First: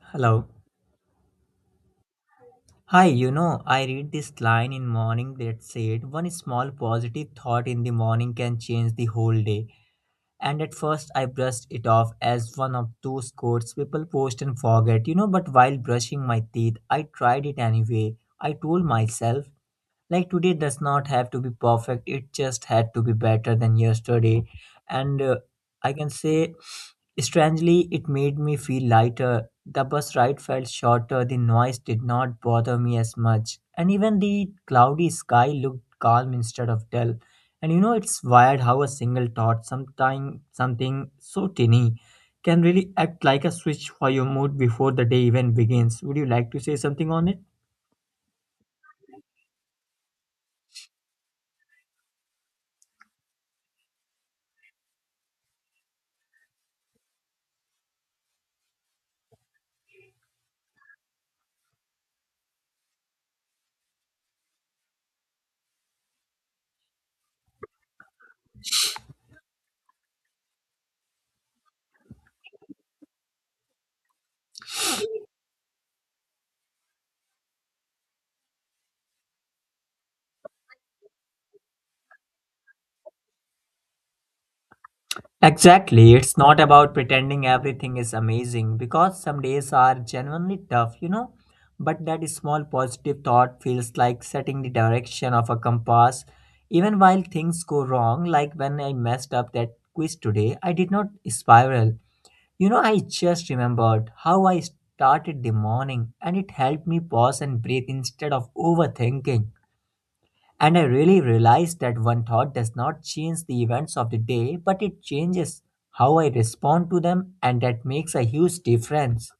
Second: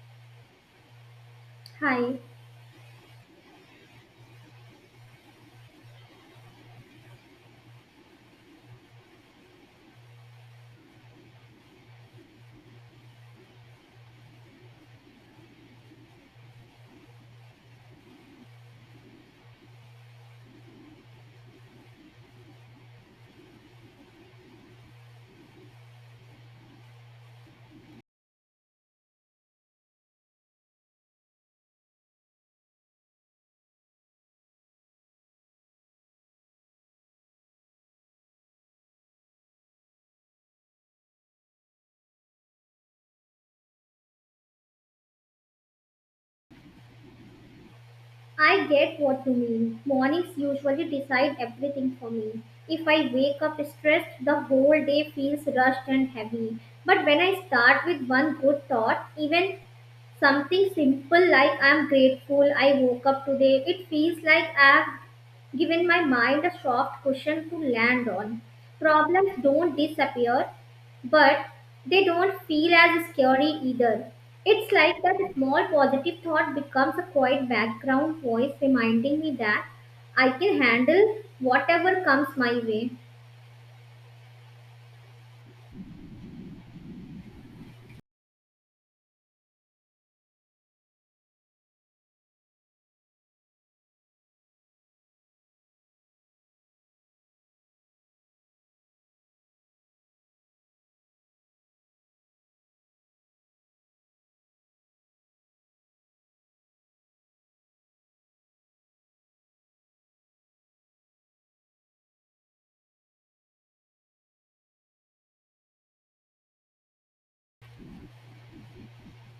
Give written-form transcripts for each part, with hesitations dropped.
Hello. Hi, Hi, you know, I read this line in morning that said one small positive thought in the morning can change the whole day. And at first I brushed it off as one of those quotes people post and forget, you know, but while brushing my teeth, I tried it anyway. I told myself like today does not have to be perfect, it just had to be better than yesterday. And I can say strangely it made me feel lighter. The bus ride felt shorter, the noise did not bother me as much, and even the cloudy sky looked calm instead of dull. And you know it's wired how a single thought sometime, something so tiny, can really act like a switch for your mood before the day even begins. Would you like to say something on it? I get what you mean. Mornings usually decide everything for me. If I wake up stressed, the whole day feels rushed and heavy. But when I start with one good thought, even something simple like I'm grateful I woke up today, it feels like I've given my mind a soft cushion to land on. Problems don't disappear, but they don't feel as scary either. It's like that small positive thought becomes a quiet background voice reminding me that I can handle whatever comes my way. Exactly. It's not about pretending everything is amazing because some days are genuinely tough, you know. But that small positive thought feels like setting the direction of a compass. Even while things go wrong, like when I messed up that quiz today, I did not spiral. You know, I just remembered how I started the morning and it helped me pause and breathe instead of overthinking. And I really realized that one thought does not change the events of the day, but it changes how I respond to them, and that makes a huge difference.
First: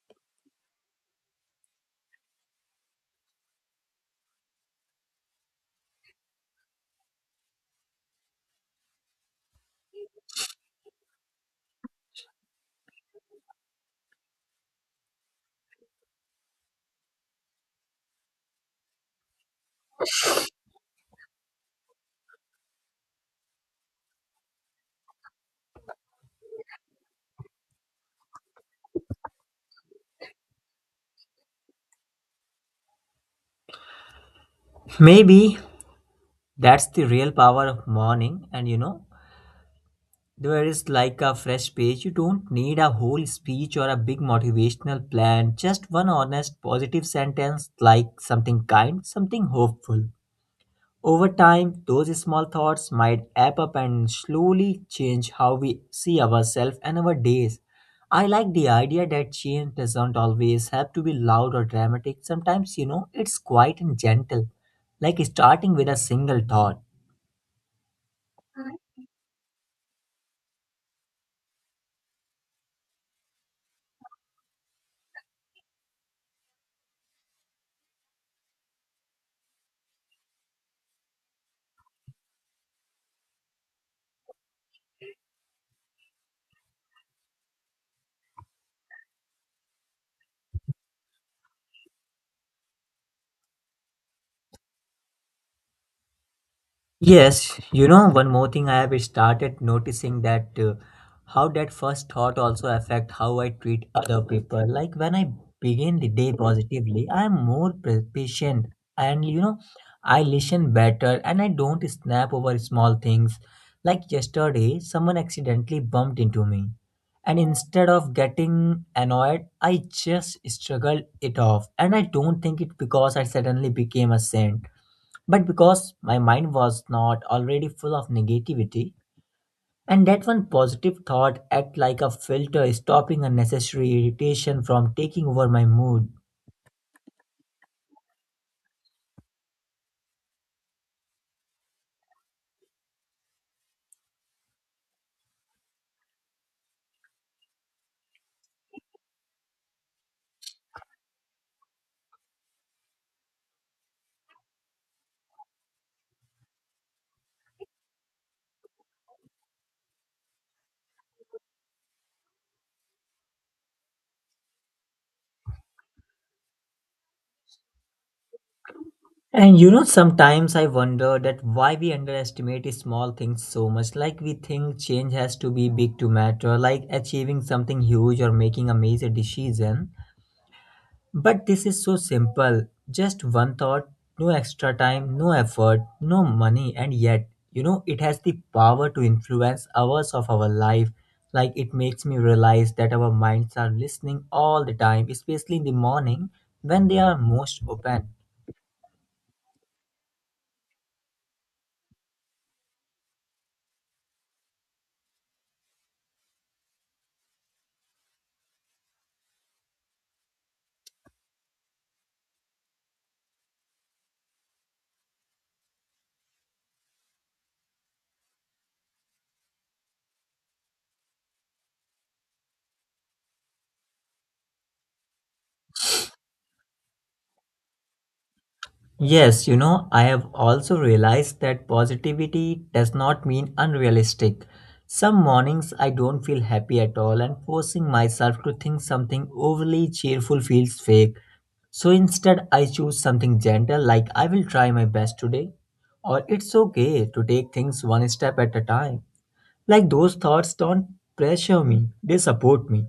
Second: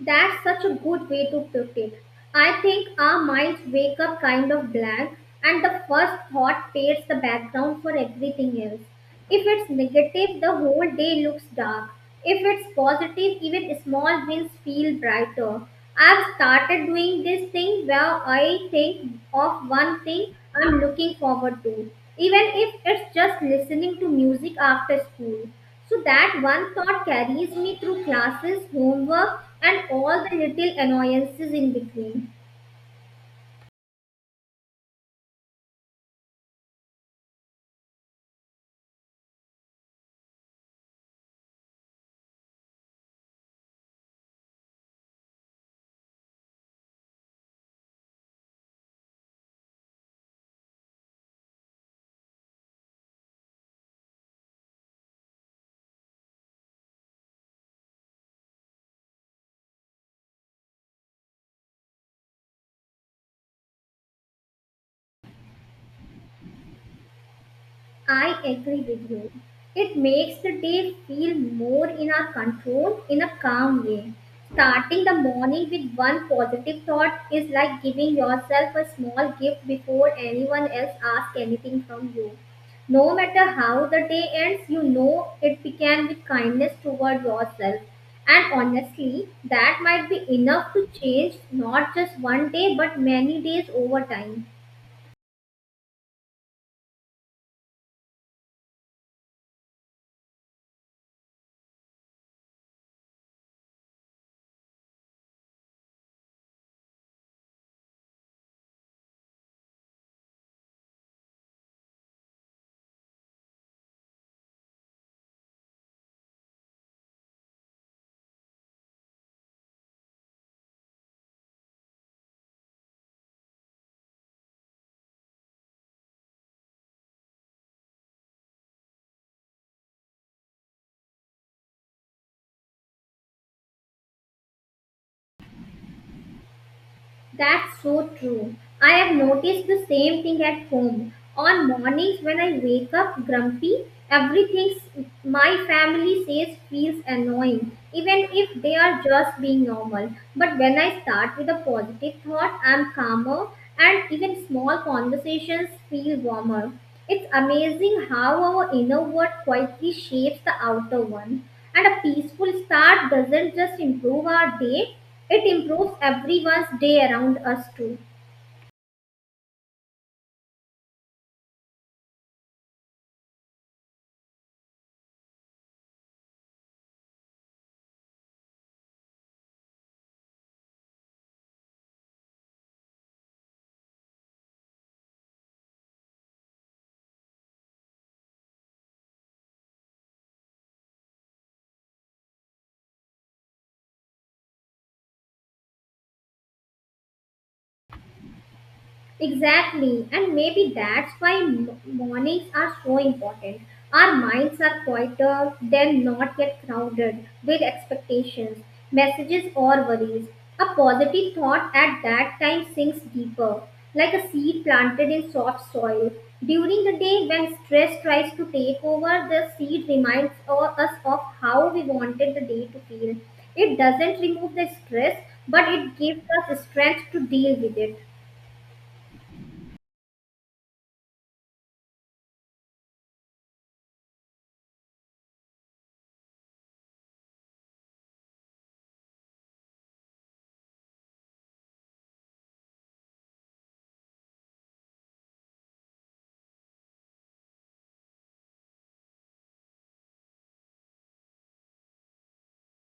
That's such a good way to put it. I think our minds wake up kind of blank, and the first thought paints the background for everything else. If it's negative, the whole day looks dark. If it's positive, even small wins feel brighter. I've started doing this thing where I think of one thing I'm looking forward to, even if it's just listening to music after school. So that one thought carries me through classes, homework, and all the little annoyances in between. Maybe that's the real power of morning, and you know, there is like a fresh page. You don't need a whole speech or a big motivational plan, just one honest, positive sentence like something kind, something hopeful. Over time, those small thoughts might add up and slowly change how we see ourselves and our days. I like the idea that change doesn't always have to be loud or dramatic. Sometimes, you know, it's quiet and gentle, like starting with a single thought. I agree with you. It makes the day feel more in our control in a calm way. Starting the morning with one positive thought is like giving yourself a small gift before anyone else asks anything from you. No matter how the day ends, you know it began with kindness toward yourself. And honestly, that might be enough to change not just one day but many days over time. Yes, you know, one more thing I have started noticing that how that first thought also affect how I treat other people. Like when I begin the day positively, I am more patient, and you know, I listen better and I don't snap over small things. Like yesterday, someone accidentally bumped into me, and instead of getting annoyed, I just struggled it off. And I don't think it because I suddenly became a saint. But because my mind was not already full of negativity, and that one positive thought act like a filter, stopping unnecessary irritation from taking over my mood. That's so true. I have noticed the same thing at home. On mornings when I wake up grumpy, everything my family says feels annoying, even if they are just being normal. But when I start with a positive thought, I'm calmer and even small conversations feel warmer. It's amazing how our inner world quietly shapes the outer one. And a peaceful start art doesn't just improve our day, it improves everyone's day around us too. And you know, sometimes I wonder that why we underestimate small things so much. Like we think change has to be big to matter, like achieving something huge or making a major decision. But this is so simple. Just one thought, no extra time, no effort, no money, and yet, you know, it has the power to influence hours of our life. Like it makes me realize that our minds are listening all the time, especially in the morning when they are most open. Exactly, and maybe that's why mornings are so important. Our minds are quieter, they're not yet crowded with expectations, messages, or worries. A positive thought at that time sinks deeper, like a seed planted in soft soil. During the day, when stress tries to take over, the seed reminds us of how we wanted the day to feel. It doesn't remove the stress, but it gives us strength to deal with it. Yes, you know, I have also realized that positivity does not mean unrealistic. Some mornings I don't feel happy at all, and forcing myself to think something overly cheerful feels fake. So instead, I choose something gentle like I will try my best today, or it's okay to take things one step at a time. Like those thoughts don't pressure me, they support me.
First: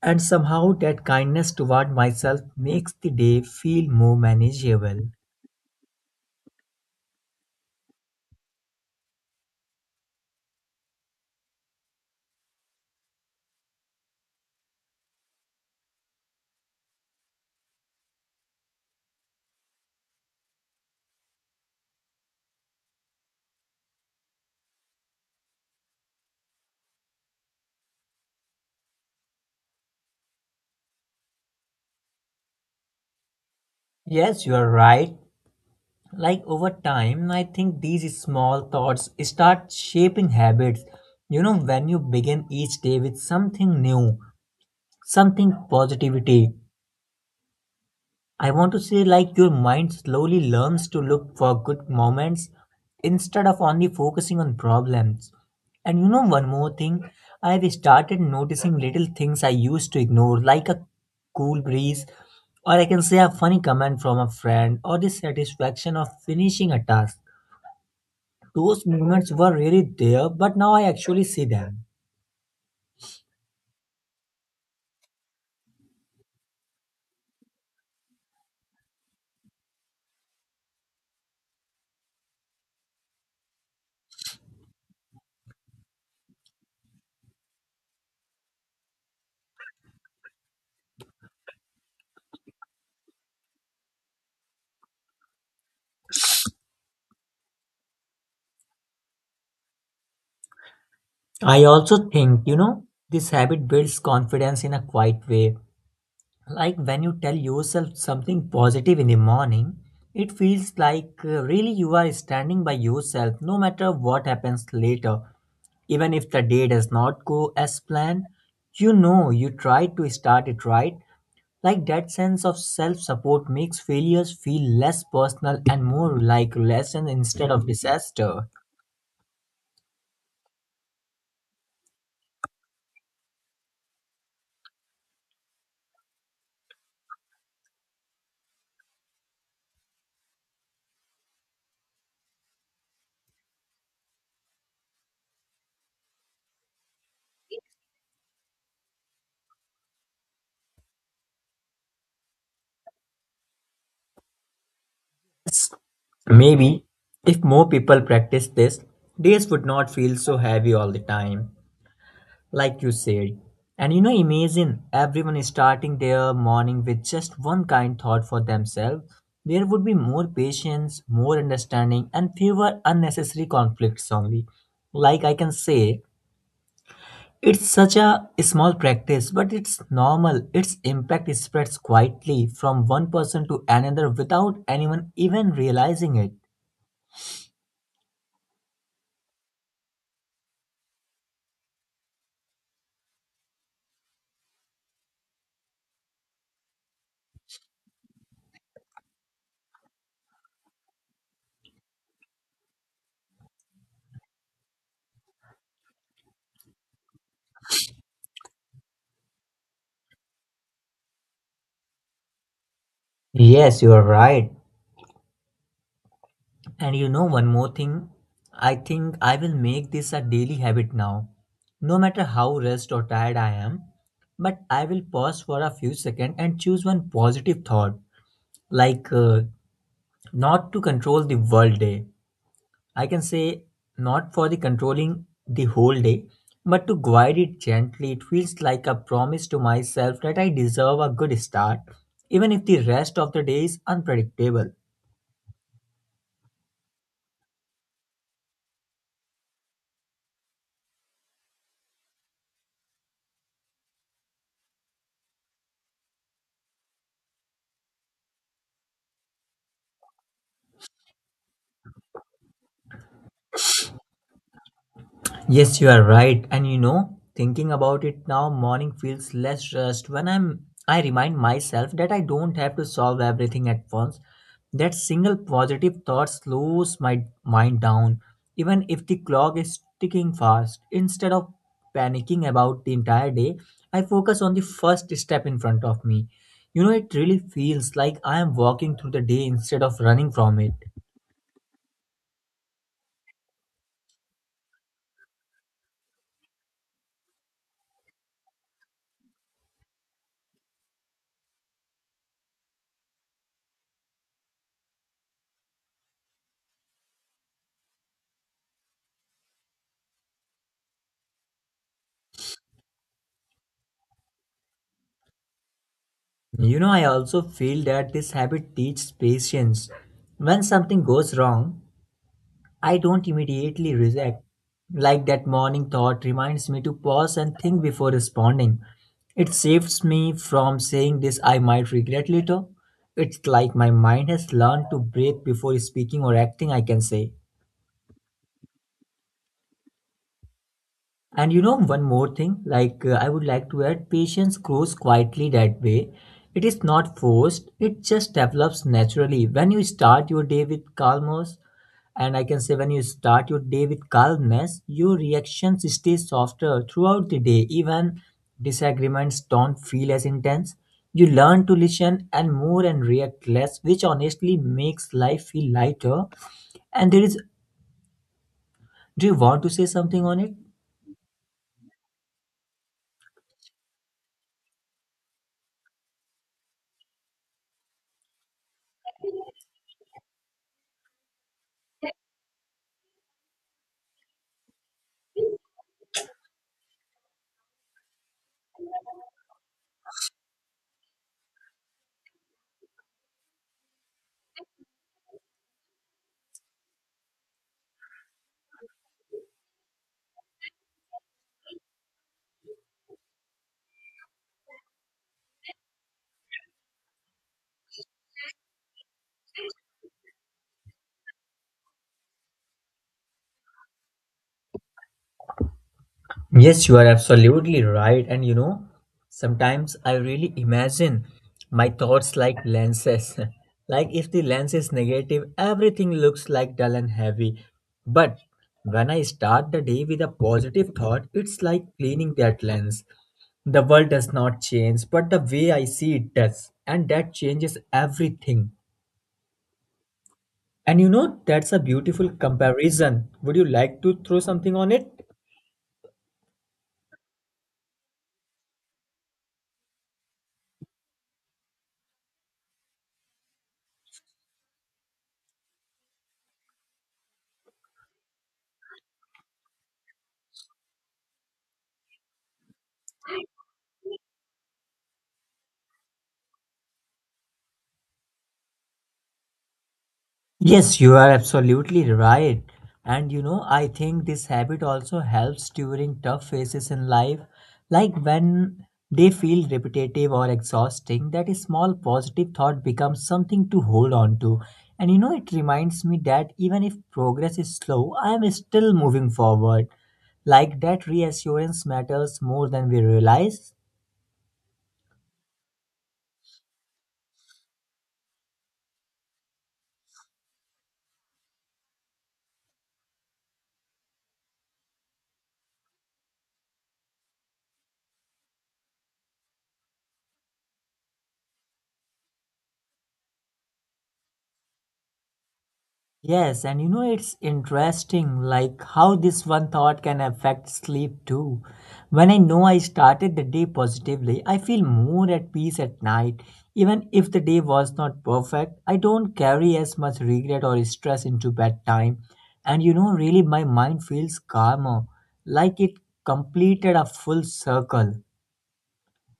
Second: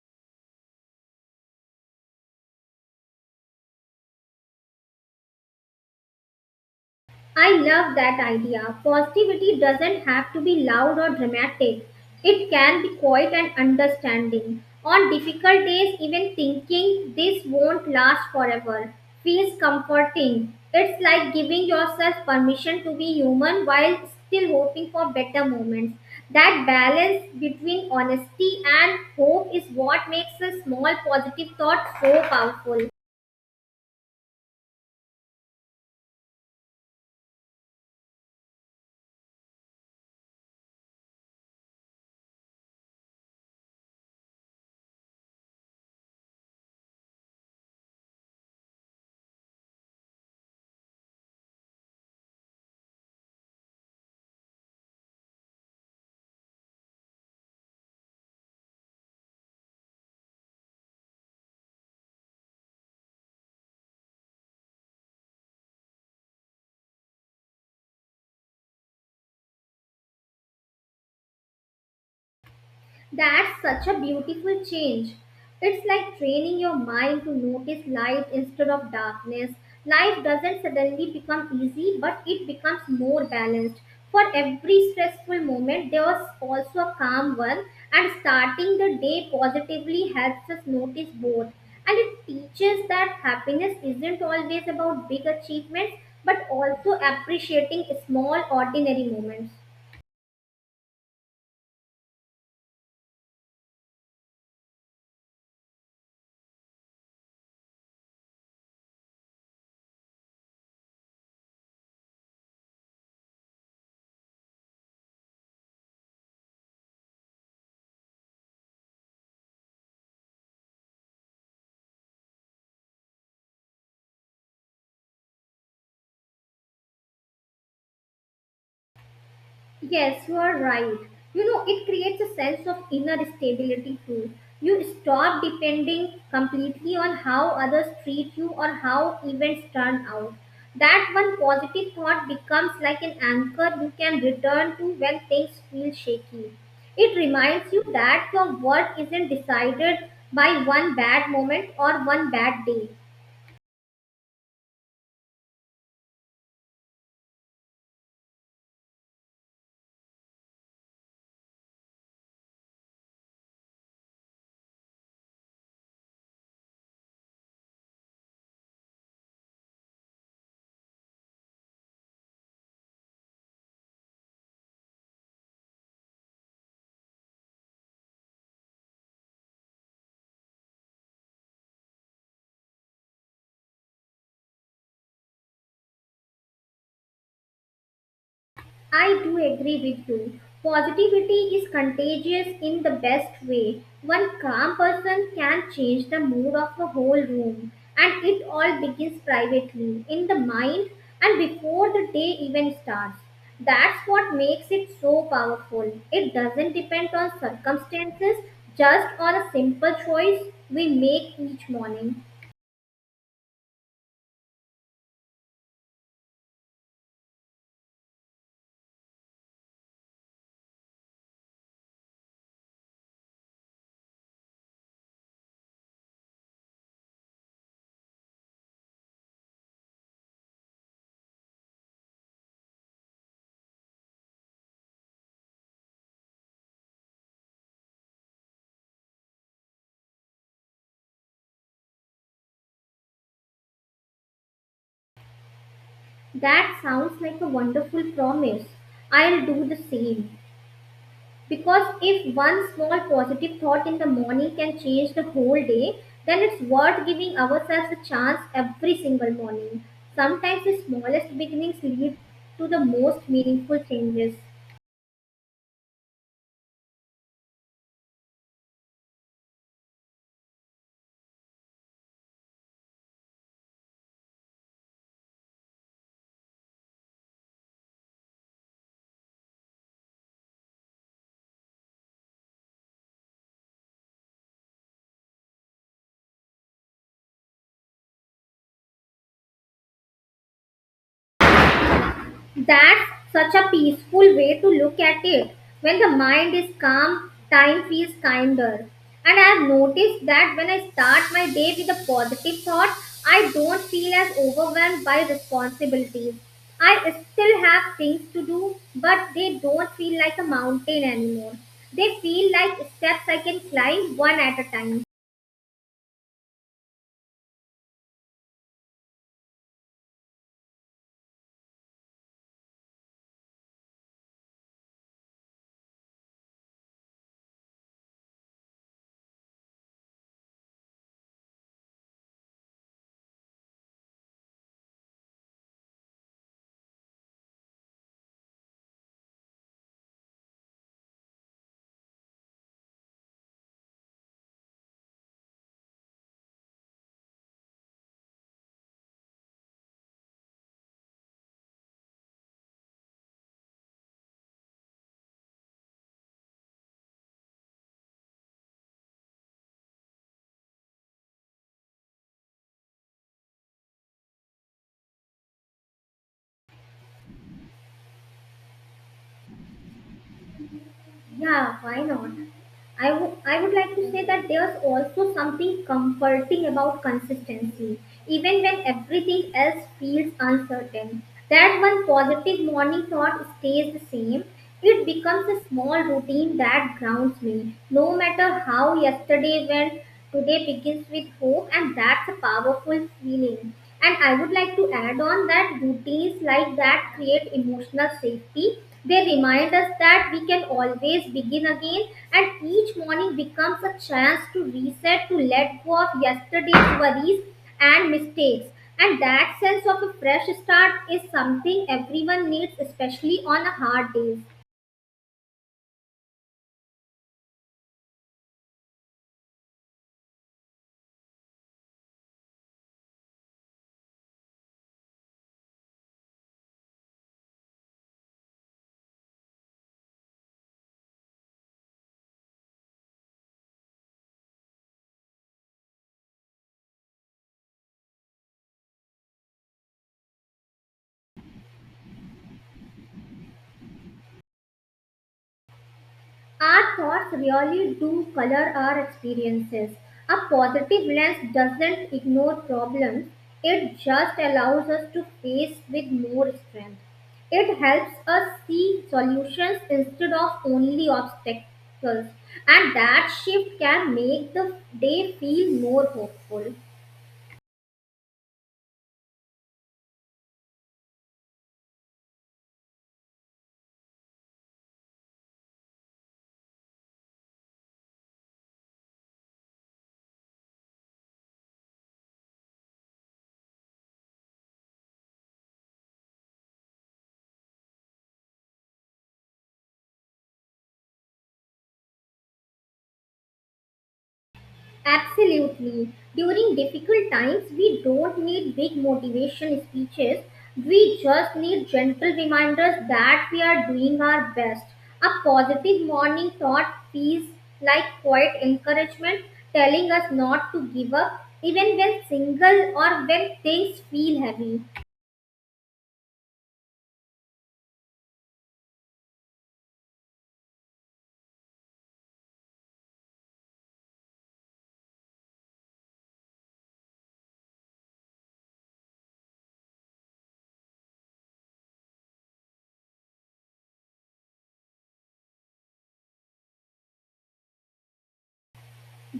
And somehow, that kindness toward myself makes the day feel more manageable. I love that idea. Positivity doesn't have to be loud or dramatic. It can be quiet and understanding. On difficult days, even thinking this won't last forever feels comforting. It's like giving yourself permission to be human while still hoping for better moments. That balance between honesty and hope is what makes a small positive thought so powerful. Yes, you are right. Like over time, I think these small thoughts start shaping habits. You know, when you begin each day with something new, something positivity, I want to say, like, your mind slowly learns to look for good moments instead of only focusing on problems. And you know, one more thing, I've started noticing little things I used to ignore, like a cool breeze, or I can say a funny comment from a friend, or the satisfaction of finishing a task. Those moments were really there, but now I actually see them. That's such a beautiful change. It's like training your mind to notice light instead of darkness. Life doesn't suddenly become easy, but it becomes more balanced. For every stressful moment, there was also a calm one, and starting the day positively helps us notice both. And it teaches that happiness isn't always about big achievements, but also appreciating small, ordinary moments. I also think, you know, this habit builds confidence in a quiet way, like when you tell yourself something positive in the morning it feels like really you are standing by yourself no matter what happens later. Even if the day does not go as planned, you know you tried to start it right. Like that sense of self support makes failures feel less personal and more like lesson instead of disaster. Yes, you are right. You know, it creates a sense of inner stability too. You stop depending completely on how others treat you or how events turn out. That one positive thought becomes like an anchor you can return to when things feel shaky. It reminds you that your worth isn't decided by one bad moment or one bad day. S- Maybe if more people practice this, days would not feel so heavy all the time, like you said. And you know, imagine everyone starting their morning with just one kind thought for themselves. There would be more patience, more understanding, and fewer unnecessary conflicts only. Like I can say, it's such a small practice, but it's normal. Its impact spreads quietly from one person to another without anyone even realizing it. I do agree with you. Positivity is contagious in the best way. One calm person can change the mood of a whole room, and it all begins privately, in the mind, and before the day even starts. That's what makes it so powerful. It doesn't depend on circumstances, just on a simple choice we make each morning. Yes, you are right. And you know one more thing? I think I will make this a daily habit now. No matter how rest or tired I am, but I will pause for a few seconds and choose one positive thought, like not to control the world day. I can say not for the controlling the whole day, but to guide it gently. It feels like a promise to myself that I deserve a good start, even if the rest of the day is unpredictable. That sounds like a wonderful promise. I'll do the same. Because if one small positive thought in the morning can change the whole day, then it's worth giving ourselves a chance every single morning. Sometimes the smallest beginnings lead to the most meaningful changes. Yes, you are right. And you know, thinking about it now, morning feels less rushed when I remind myself that I don't have to solve everything at once. That single positive thought slows my mind down, even if the clock is ticking fast. Instead of panicking about the entire day, I focus on the first step in front of me. You know, it really feels like I am walking through the day instead of running from it. That's such a peaceful way to look at it. When the mind is calm, time feels kinder. And I have noticed that when I start my day with a positive thought, I don't feel as overwhelmed by responsibilities. I still have things to do, but they don't feel like a mountain anymore. They feel like steps I can climb one at a time. You know, I also feel that this habit teaches patience. When something goes wrong, I don't immediately react. Like that morning thought reminds me to pause and think before responding. It saves me from saying this I might regret later. It's like my mind has learned to breathe before speaking or acting, I can say. And you know, one more thing, like I would like to add, patience grows quietly that way. It is not forced, it just develops naturally. When you start your day with calmness, and I can say when you start your day with calmness, your reactions stay softer throughout the day. Even disagreements don't feel as intense. You learn to listen and more and react less, which honestly makes life feel lighter. And there is, do you want to say something on it? Yeah, why not? I would like to say that there's also something comforting about consistency, even when everything else feels uncertain. That one positive morning thought stays the same. It becomes a small routine that grounds me. No matter how yesterday went, today begins with hope, and that's a powerful feeling. And I would like to add on that routines like that create emotional safety. They remind us that we can always begin again, and each morning becomes a chance to reset, to let go of yesterday's worries and mistakes. And that sense of a fresh start is something everyone needs, especially on a hard day. Yes, you are absolutely right. And you know, sometimes I really imagine my thoughts like lenses. Like if the lens is negative, everything looks like dull and heavy. But when I start the day with a positive thought, it's like cleaning that lens. The world does not change, but the way I see it does. And that changes everything. And you know, that's a beautiful comparison. Would you like to throw something on it? Our thoughts really do color our experiences. A positive lens doesn't ignore problems, it just allows us to face with more strength. It helps us see solutions instead of only obstacles, and that shift can make the day feel more hopeful. Yes, you are absolutely right. And you know, I think this habit also helps during tough phases in life, like when they feel repetitive or exhausting, that a small positive thought becomes something to hold on to. And you know, it reminds me that even if progress is slow, I am still moving forward. Like that reassurance matters more than we realize. Absolutely. During difficult times, we don't need big motivation speeches. We just need gentle reminders that we are doing our best. A positive morning thought feels like quiet encouragement telling us not to give up even when single or when things feel heavy. Yes, and you know, it's interesting like how this one thought can affect sleep too. When I know I started the day positively, I feel more at peace at night. Even if the day was not perfect, I don't carry as much regret or stress into bedtime. And you know, really, my mind feels calmer, like it completed a full circle.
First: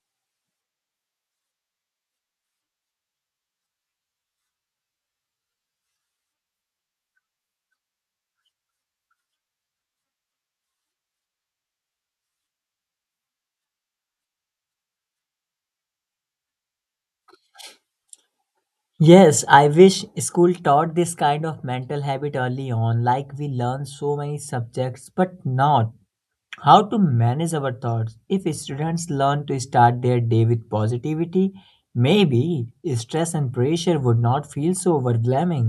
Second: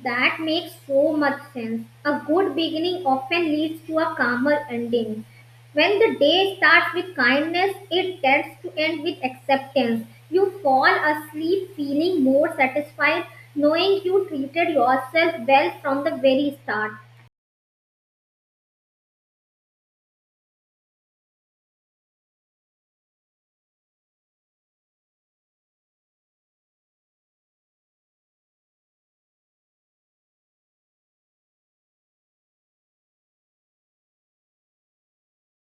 That makes so much sense. A good beginning often leads to a calmer ending. When the day starts with kindness, it tends to end with acceptance. You fall asleep feeling more satisfied, knowing you treated yourself well from the very start. Yes, I wish school taught this kind of mental habit early on, like we learn so many subjects, but not how to manage our thoughts. If students learn to start their day with positivity, maybe stress and pressure would not feel so overwhelming.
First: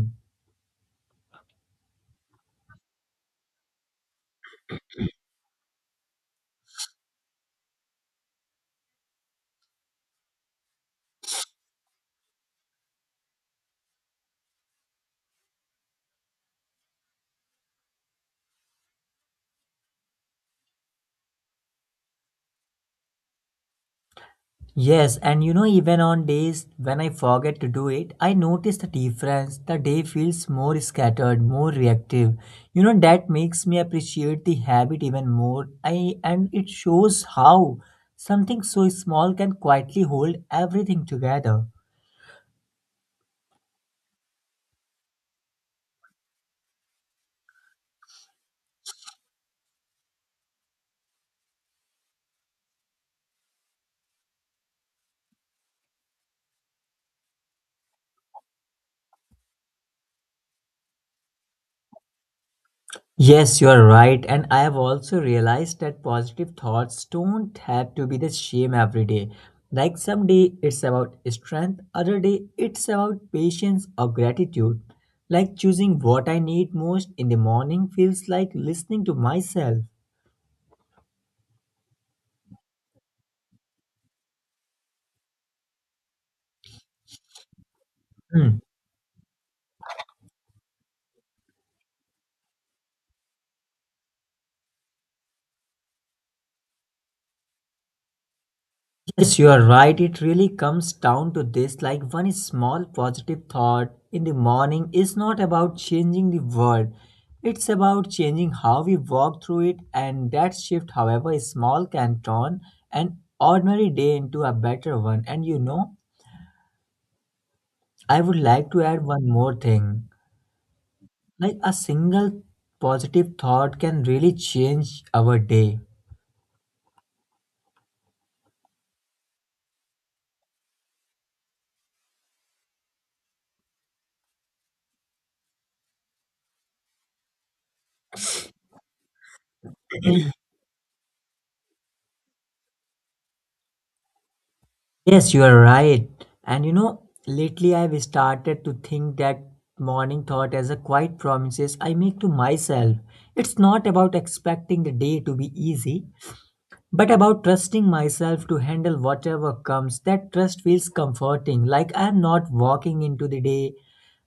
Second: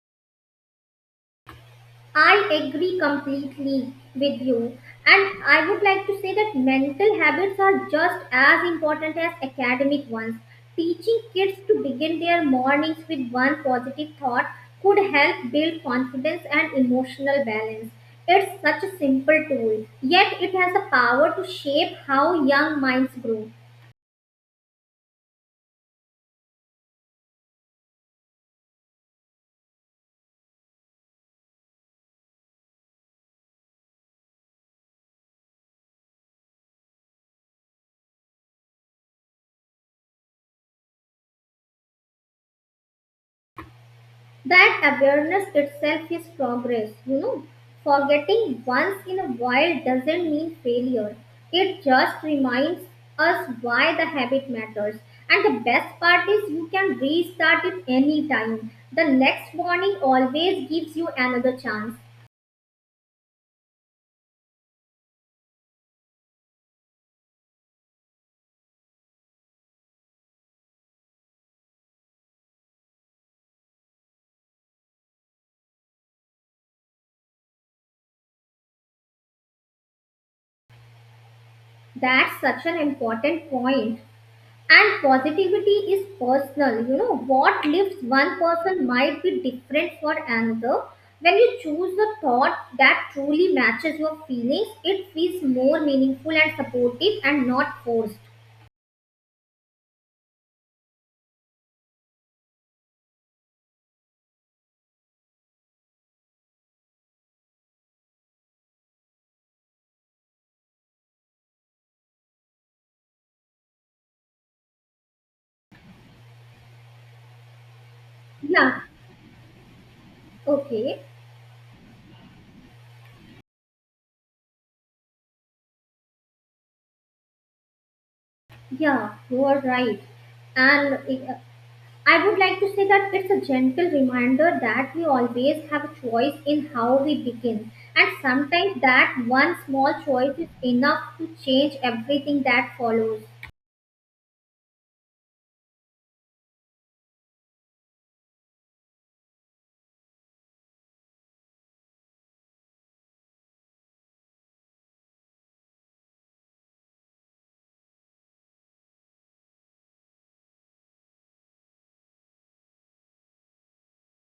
I agree completely with you. And I would like to say that mental habits are just as important as academic ones. Teaching kids to begin their mornings with one positive thought could help build confidence and emotional balance. It's such a simple tool, yet it has the power to shape how young minds grow. Yes, and you know, even on days when I forget to do it, I notice the difference. The day feels more scattered, more reactive. You know that makes me appreciate the habit even more, I and it shows how something so small can quietly hold everything together. That awareness itself is progress, you know. Forgetting once in a while doesn't mean failure. It just reminds us why the habit matters. And the best part is you can restart it anytime. The next warning always gives you another chance. Yes, you are right. And I have also realized that positive thoughts don't have to be the same every day. Like some day it's about strength, other day it's about patience or gratitude. Like choosing what I need most in the morning feels like listening to myself. That's such an important point. And positivity is personal. You know, what lifts one Hmm. person might be different for another. When you choose the thought that truly matches your feelings, it feels more meaningful and supportive and not forced. Yes, you are right. It really comes down to this like one small positive thought in the morning is not about changing the world. It's about changing how we walk through it, and that shift, however small, can turn an ordinary day into a better one. And you know, I would like Yeah, to add one more thing okay. like a single positive thought can really change our day. Yeah, you are right. And I would like to say that it's a gentle reminder that we always have a choice in how we begin. And sometimes that one small choice is enough to change everything that follows. Yes, you are right. And you know, lately I've started to think that morning thought as a quiet promises I make to myself. It's not about expecting the day to be easy, but about trusting myself to handle whatever comes. That trust feels comforting. Like I'm not walking into the day,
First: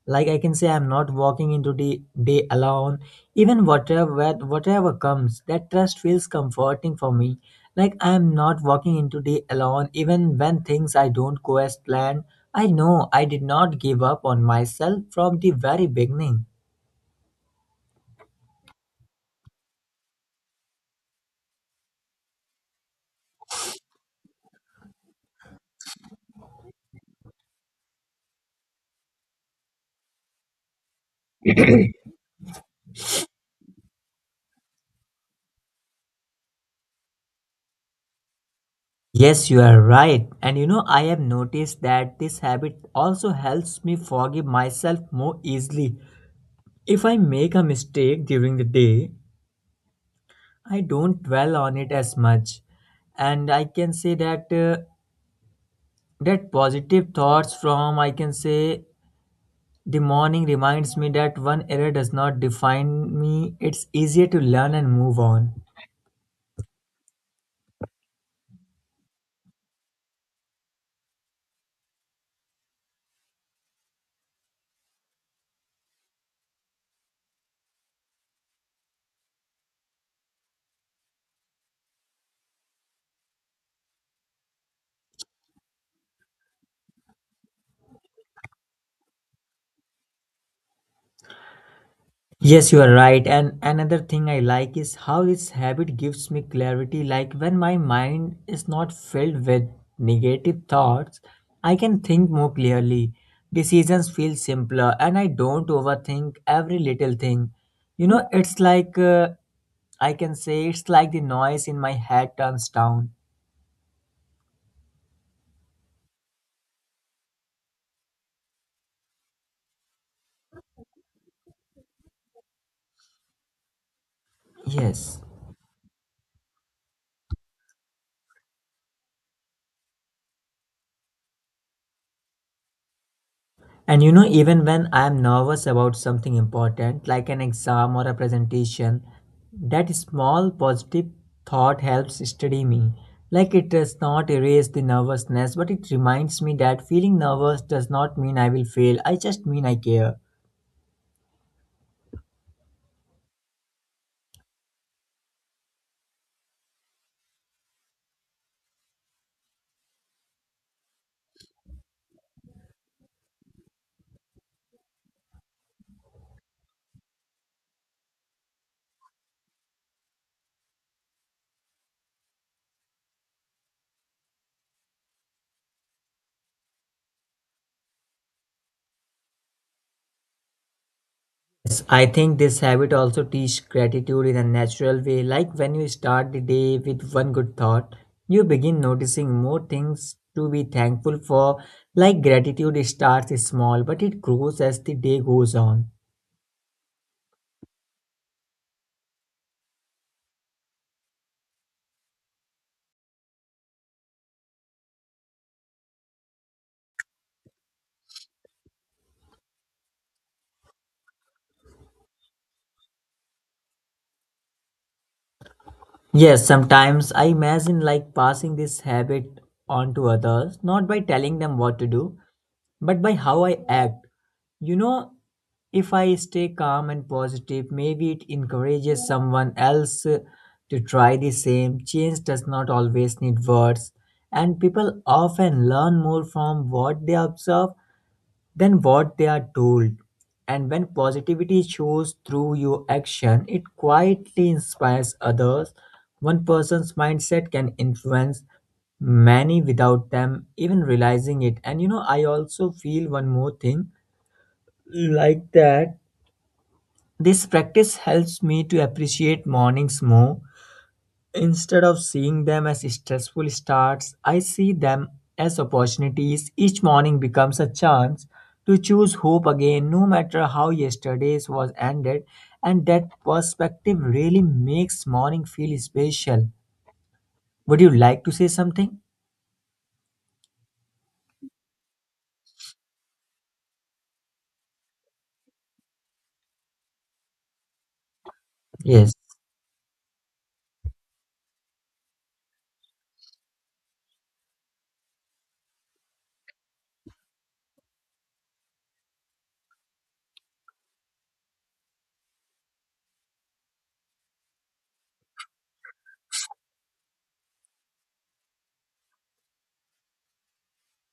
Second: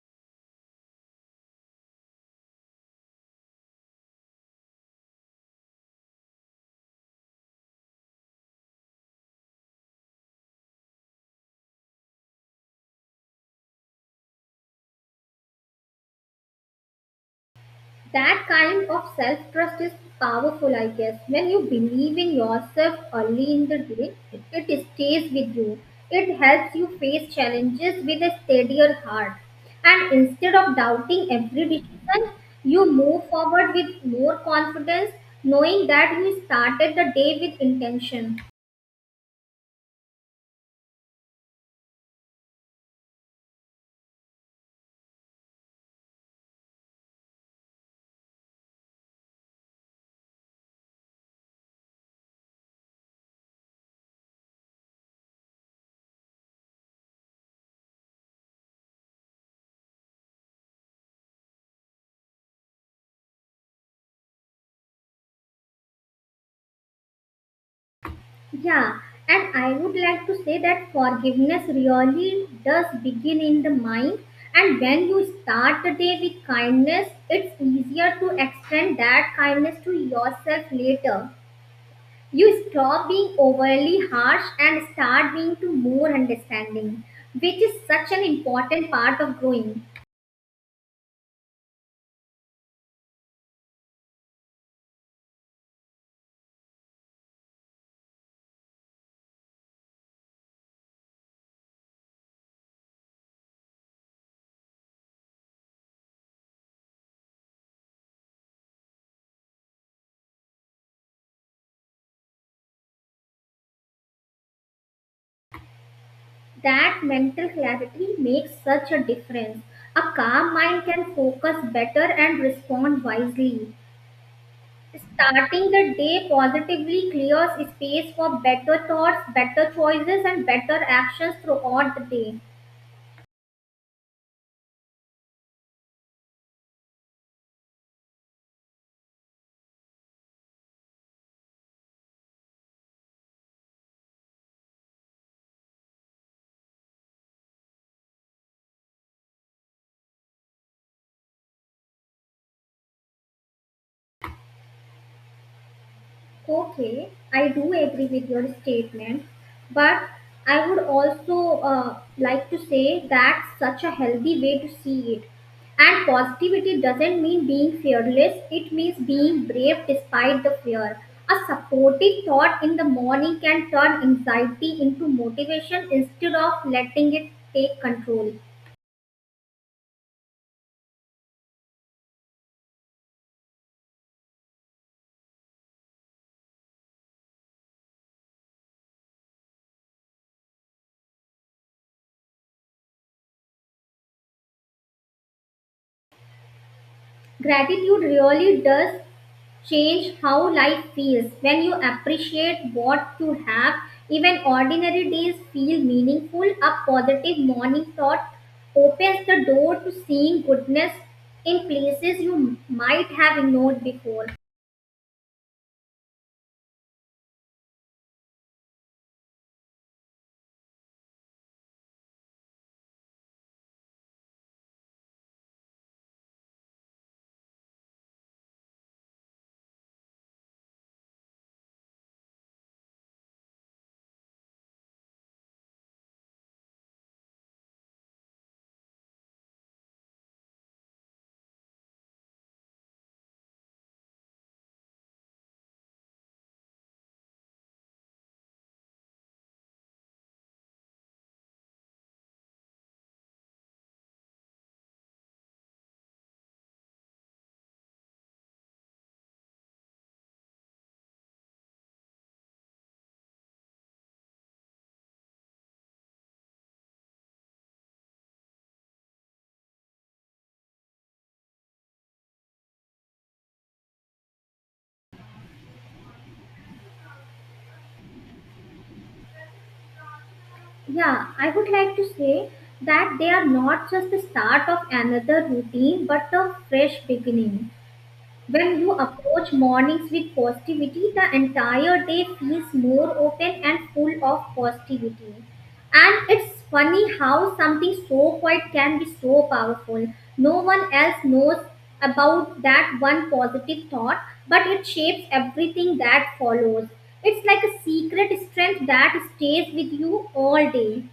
like I can say I'm not walking into the day alone. Even whatever comes, that trust feels comforting for me. Like I'm not walking into day alone. Even when things I don't go as planned, I know I did not give up on myself from the very beginning. That kind of self trust is powerful, I guess. When you believe in yourself early in the day, it stays with you. It helps you face challenges with a steadier heart. And instead of doubting every decision, you move forward with more confidence, knowing that you started the day with intention. Yes, you are right. And you know, I have noticed that this habit also helps me forgive myself more easily. If I make a mistake during the day, I don't dwell on it as much. And I can say that that positive thoughts from I can say the morning reminds me that one error does not define me. It's easier to learn and move on. Yeah, and I would like to say that forgiveness really does begin in the mind. And when you start the day with kindness, it's easier to extend that kindness to yourself later. You stop being overly harsh and start being to more understanding, which is such an important part of growing. Yes, you are right. And another thing I like is how this habit gives me clarity. Like when my mind is not filled with negative thoughts, I can think more clearly. Decisions feel simpler and I don't overthink every little thing. You know, it's like I can say it's like the noise in my head turns down. That mental clarity makes such a difference. A calm mind can focus better and respond wisely. Yes. Starting the day positively clears space for better thoughts, better choices, and better actions throughout the day. And you know, even when I'm nervous about something important, like an exam or a presentation, that small positive thought helps steady me. Like it does not erase the nervousness, but it reminds me that feeling nervous does not mean I will fail, I just mean I care. Okay, I do agree with your statement, but I would also like to say that's such a healthy way to see it. And positivity doesn't mean being fearless, it means being brave despite the fear. A supportive thought in the morning can turn anxiety into motivation instead of letting it take control. Yes, I think this habit also teaches gratitude in a natural way. Like when you start the day with one good thought, you begin noticing more things to be thankful for. Like gratitude starts small, but it grows as the day goes on. Gratitude really does change how life feels. When you appreciate what you have, even ordinary days feel meaningful. A positive morning thought opens the door to seeing goodness in places you might have ignored before. Yes, sometimes I imagine like passing this habit on to others, not by telling them what to do, but by how I act. You know, if I stay calm and positive, maybe it encourages someone else to try the same. Change does not always need words, and people often learn more from what they observe than what they are told. And when positivity shows through your action, it quietly inspires others. One person's mindset can influence many without them even realizing it. And you know, I also feel one more thing like that. This practice helps me to appreciate mornings more. Instead of seeing them as stressful starts, I see them as opportunities. Each morning becomes a chance to choose hope again, no matter how yesterday's was ended. And that perspective really makes morning feel special. Would you like to say something? Yeah, I would like to say that they are not just the start of another routine but a fresh beginning. When you Yes. approach mornings with positivity, the entire day feels more open and full of positivity. And it's funny how something so quiet can be so powerful. No one else knows about that one positive thought, but it shapes everything that follows. It's like a secret strength that stays with you all day.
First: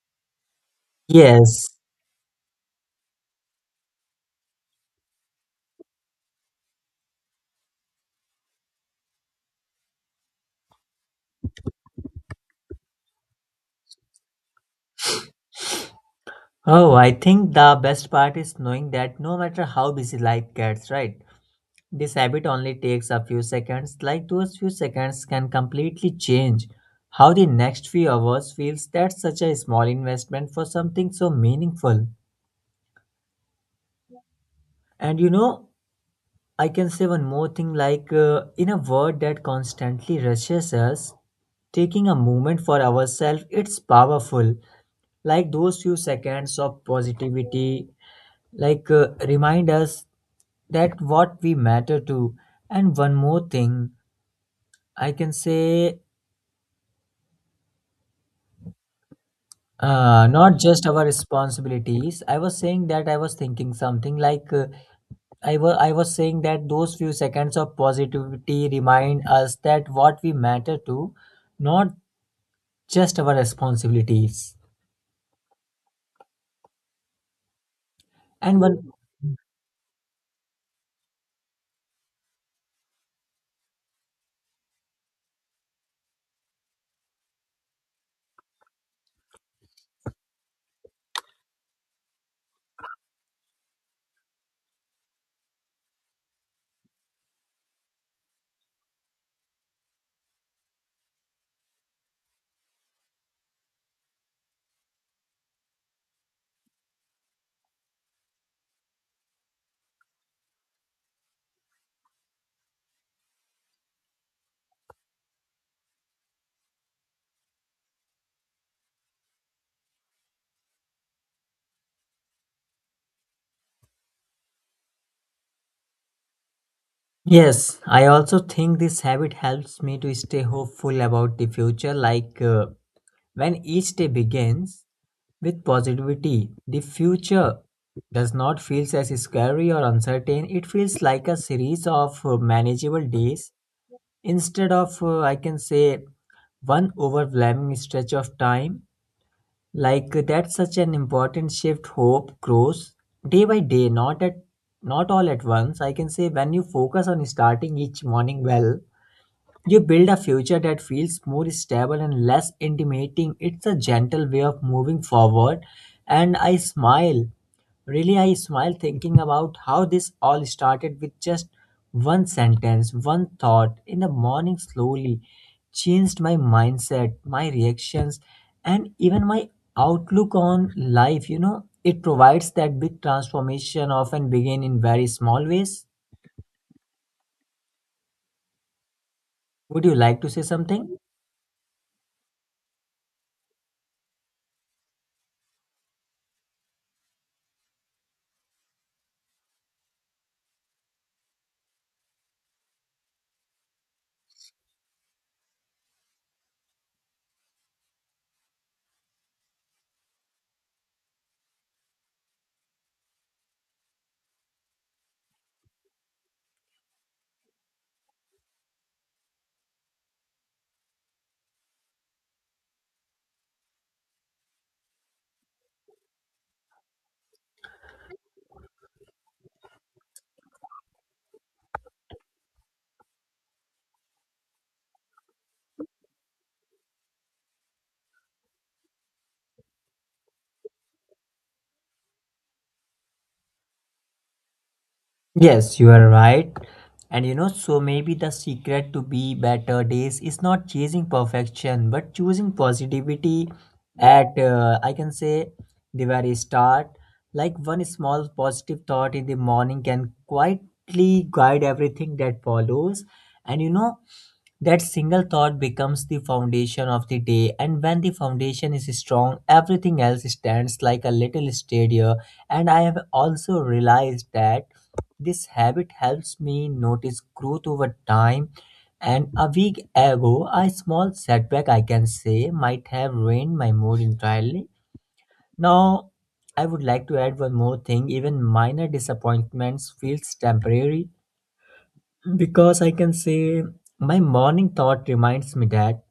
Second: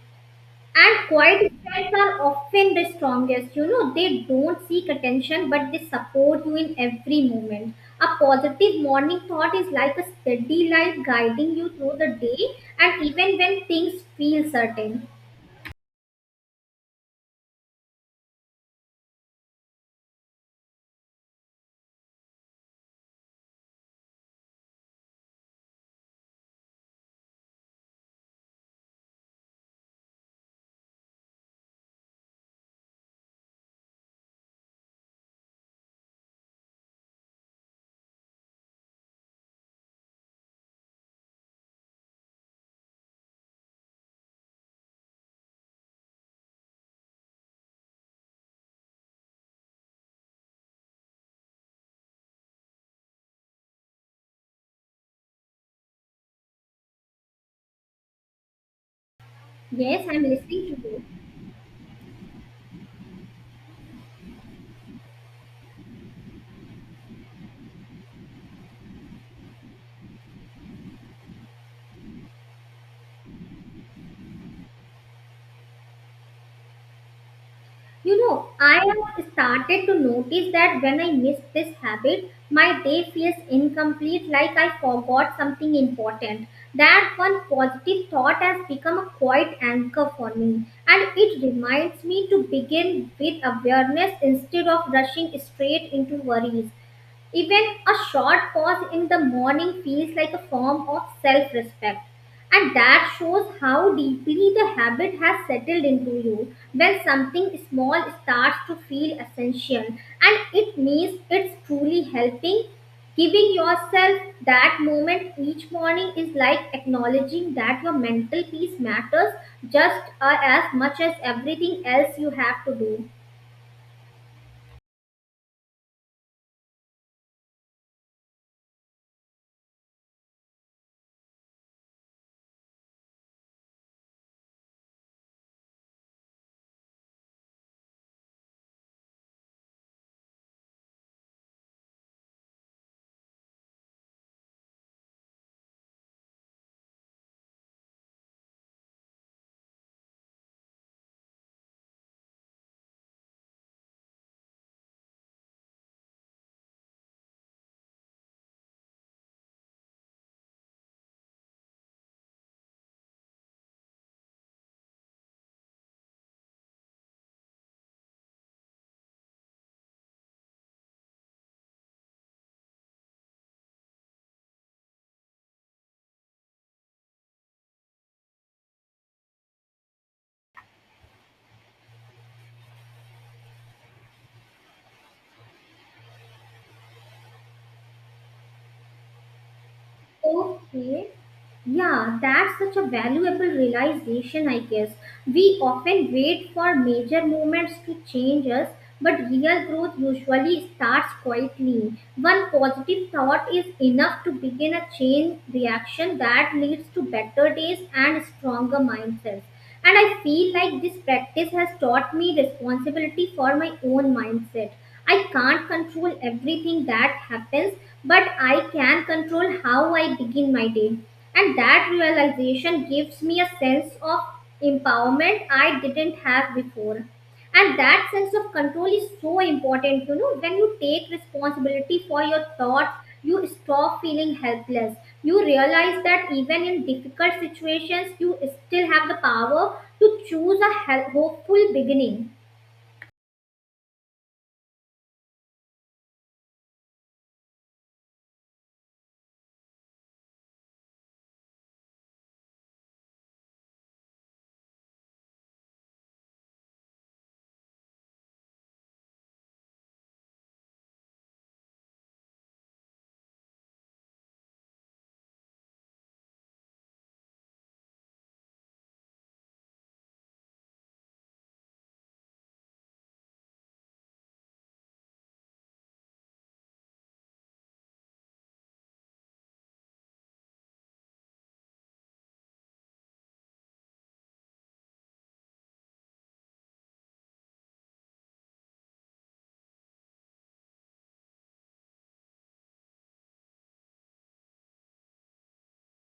And quiet Yes. strikes are often the strongest. You know, they don't seek attention, but they support you in every moment. A positive morning thought is like a steady light guiding you through the day and even when things feel certain. Oh, I think the best part is knowing that no matter how busy life gets, right? This habit only takes a few seconds, like those few seconds can completely change how the next few hours feels. That's such a small investment for something so meaningful. And you know, I can say one more thing like in a world that constantly rushes us, taking a moment for ourselves, it's powerful. Like those few seconds of positivity, like remind us that what we matter to. And one more thing, I can say Yes, I'm not listening just to you. our responsibilities. I was saying that I was thinking something like I was saying that those few seconds of positivity remind us that what we matter to not just our responsibilities You know, and I one. have started to notice that when I miss this habit, my day feels incomplete, like I forgot something important. That one positive thought has become a quiet anchor for me, and it reminds me to begin with awareness instead of rushing straight into worries. Even a short pause in the morning feels like a form of self respect. And that shows how deeply the habit has settled into you. When something small starts to feel essential, and it means it's truly helping, giving yourself that moment each morning is like acknowledging that your mental peace matters just as much as everything else you have to do. Yes, I also think this habit helps me to stay hopeful about the future like when each day begins with positivity, the future does not feel as scary or uncertain. It feels like a series of manageable days instead of, I can say, one overwhelming stretch of time. Like that's such an important shift. Hope grows day by day, not all at once. I can say when you focus on starting each morning well, you build a future that feels more stable and less intimidating. It's a gentle way of moving forward. And I smile, really, I smile thinking about how this all started with just one sentence, one thought in the morning slowly changed my mindset, my reactions, and even my outlook on life. You know, it provides that big transformation often begin in very small ways. Would you like to say something? Okay. Yeah, that's such a valuable realization, I guess. We often wait for major moments to change us, but real growth usually starts quietly. One positive thought is enough to begin a chain reaction that leads to better days and stronger mindsets. And I feel like this practice has taught me responsibility for my own mindset. I can't control everything that happens, but I can control how I begin my day. And that realization gives me a sense of empowerment I didn't have before and that sense of control is so important, you know, when you take responsibility for your thoughts you stop feeling helpless, you realize that even in difficult situations you still have the power to choose a hopeful beginning. Yes, you are right. And you know, so maybe the secret to be better days is not chasing perfection, but choosing positivity at, I can say, the very start. Like one small positive thought in the morning can quietly guide everything that follows. And you know, that single thought becomes the foundation of the day. And when the foundation is strong, everything else stands like a little steadier. And I have also realized that this habit helps me notice growth over time. And a week ago, a small setback, I can say, might have ruined my mood entirely. Now, I would like to add one more thing. Even minor disappointments feels temporary because I can say my morning thought reminds me that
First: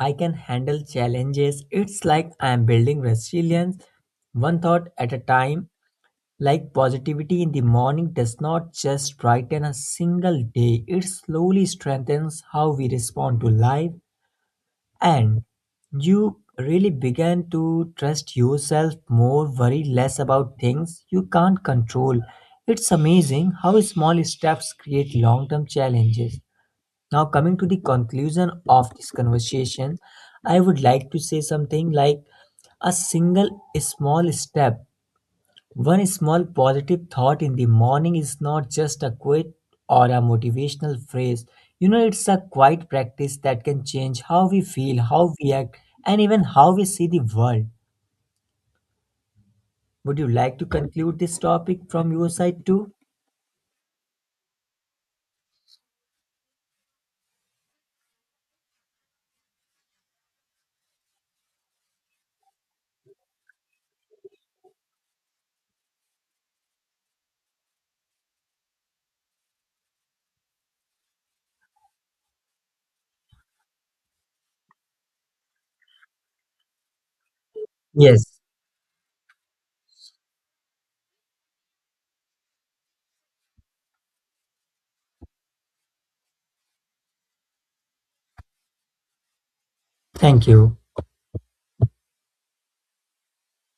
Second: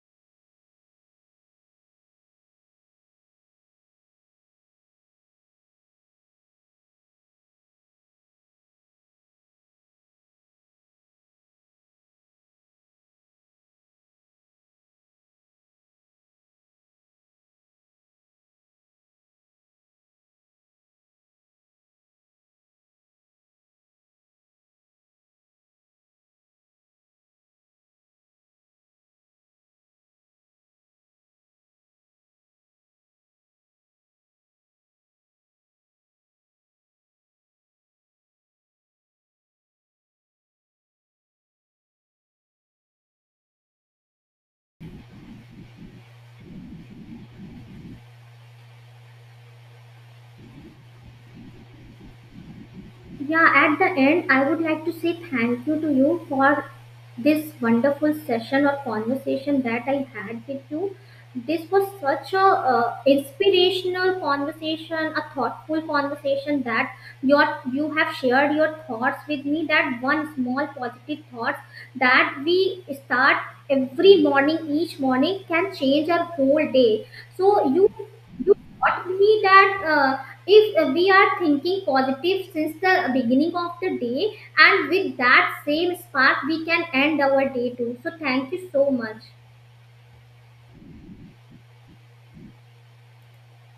I can handle challenges. It's like I'm building resilience one thought at a time. Like positivity in the morning does not just brighten a single day, it slowly strengthens how we respond to life and you really begin to trust yourself more, worry less about things you can't control. It's amazing how small steps create long term challenges. Now, coming to the conclusion of this conversation, I would like to say something like a single small step, one small positive thought in the morning is not just a quote or a motivational phrase. You know, it's a quiet practice that can change how we feel, how we act, and even how we see the world. Would you like to conclude this topic from your side too? Yeah, at the end, I would like to say thank you to you for this wonderful session or conversation that I had with you. This was such a inspirational conversation, a thoughtful conversation that your you have shared your thoughts with me. That one small positive thought that we start every morning, each morning can change our whole day. So Yes. you taught me that. If we are thinking positive since the beginning of the day and with that same spark we can end our day too, so thank you so much. Thank you.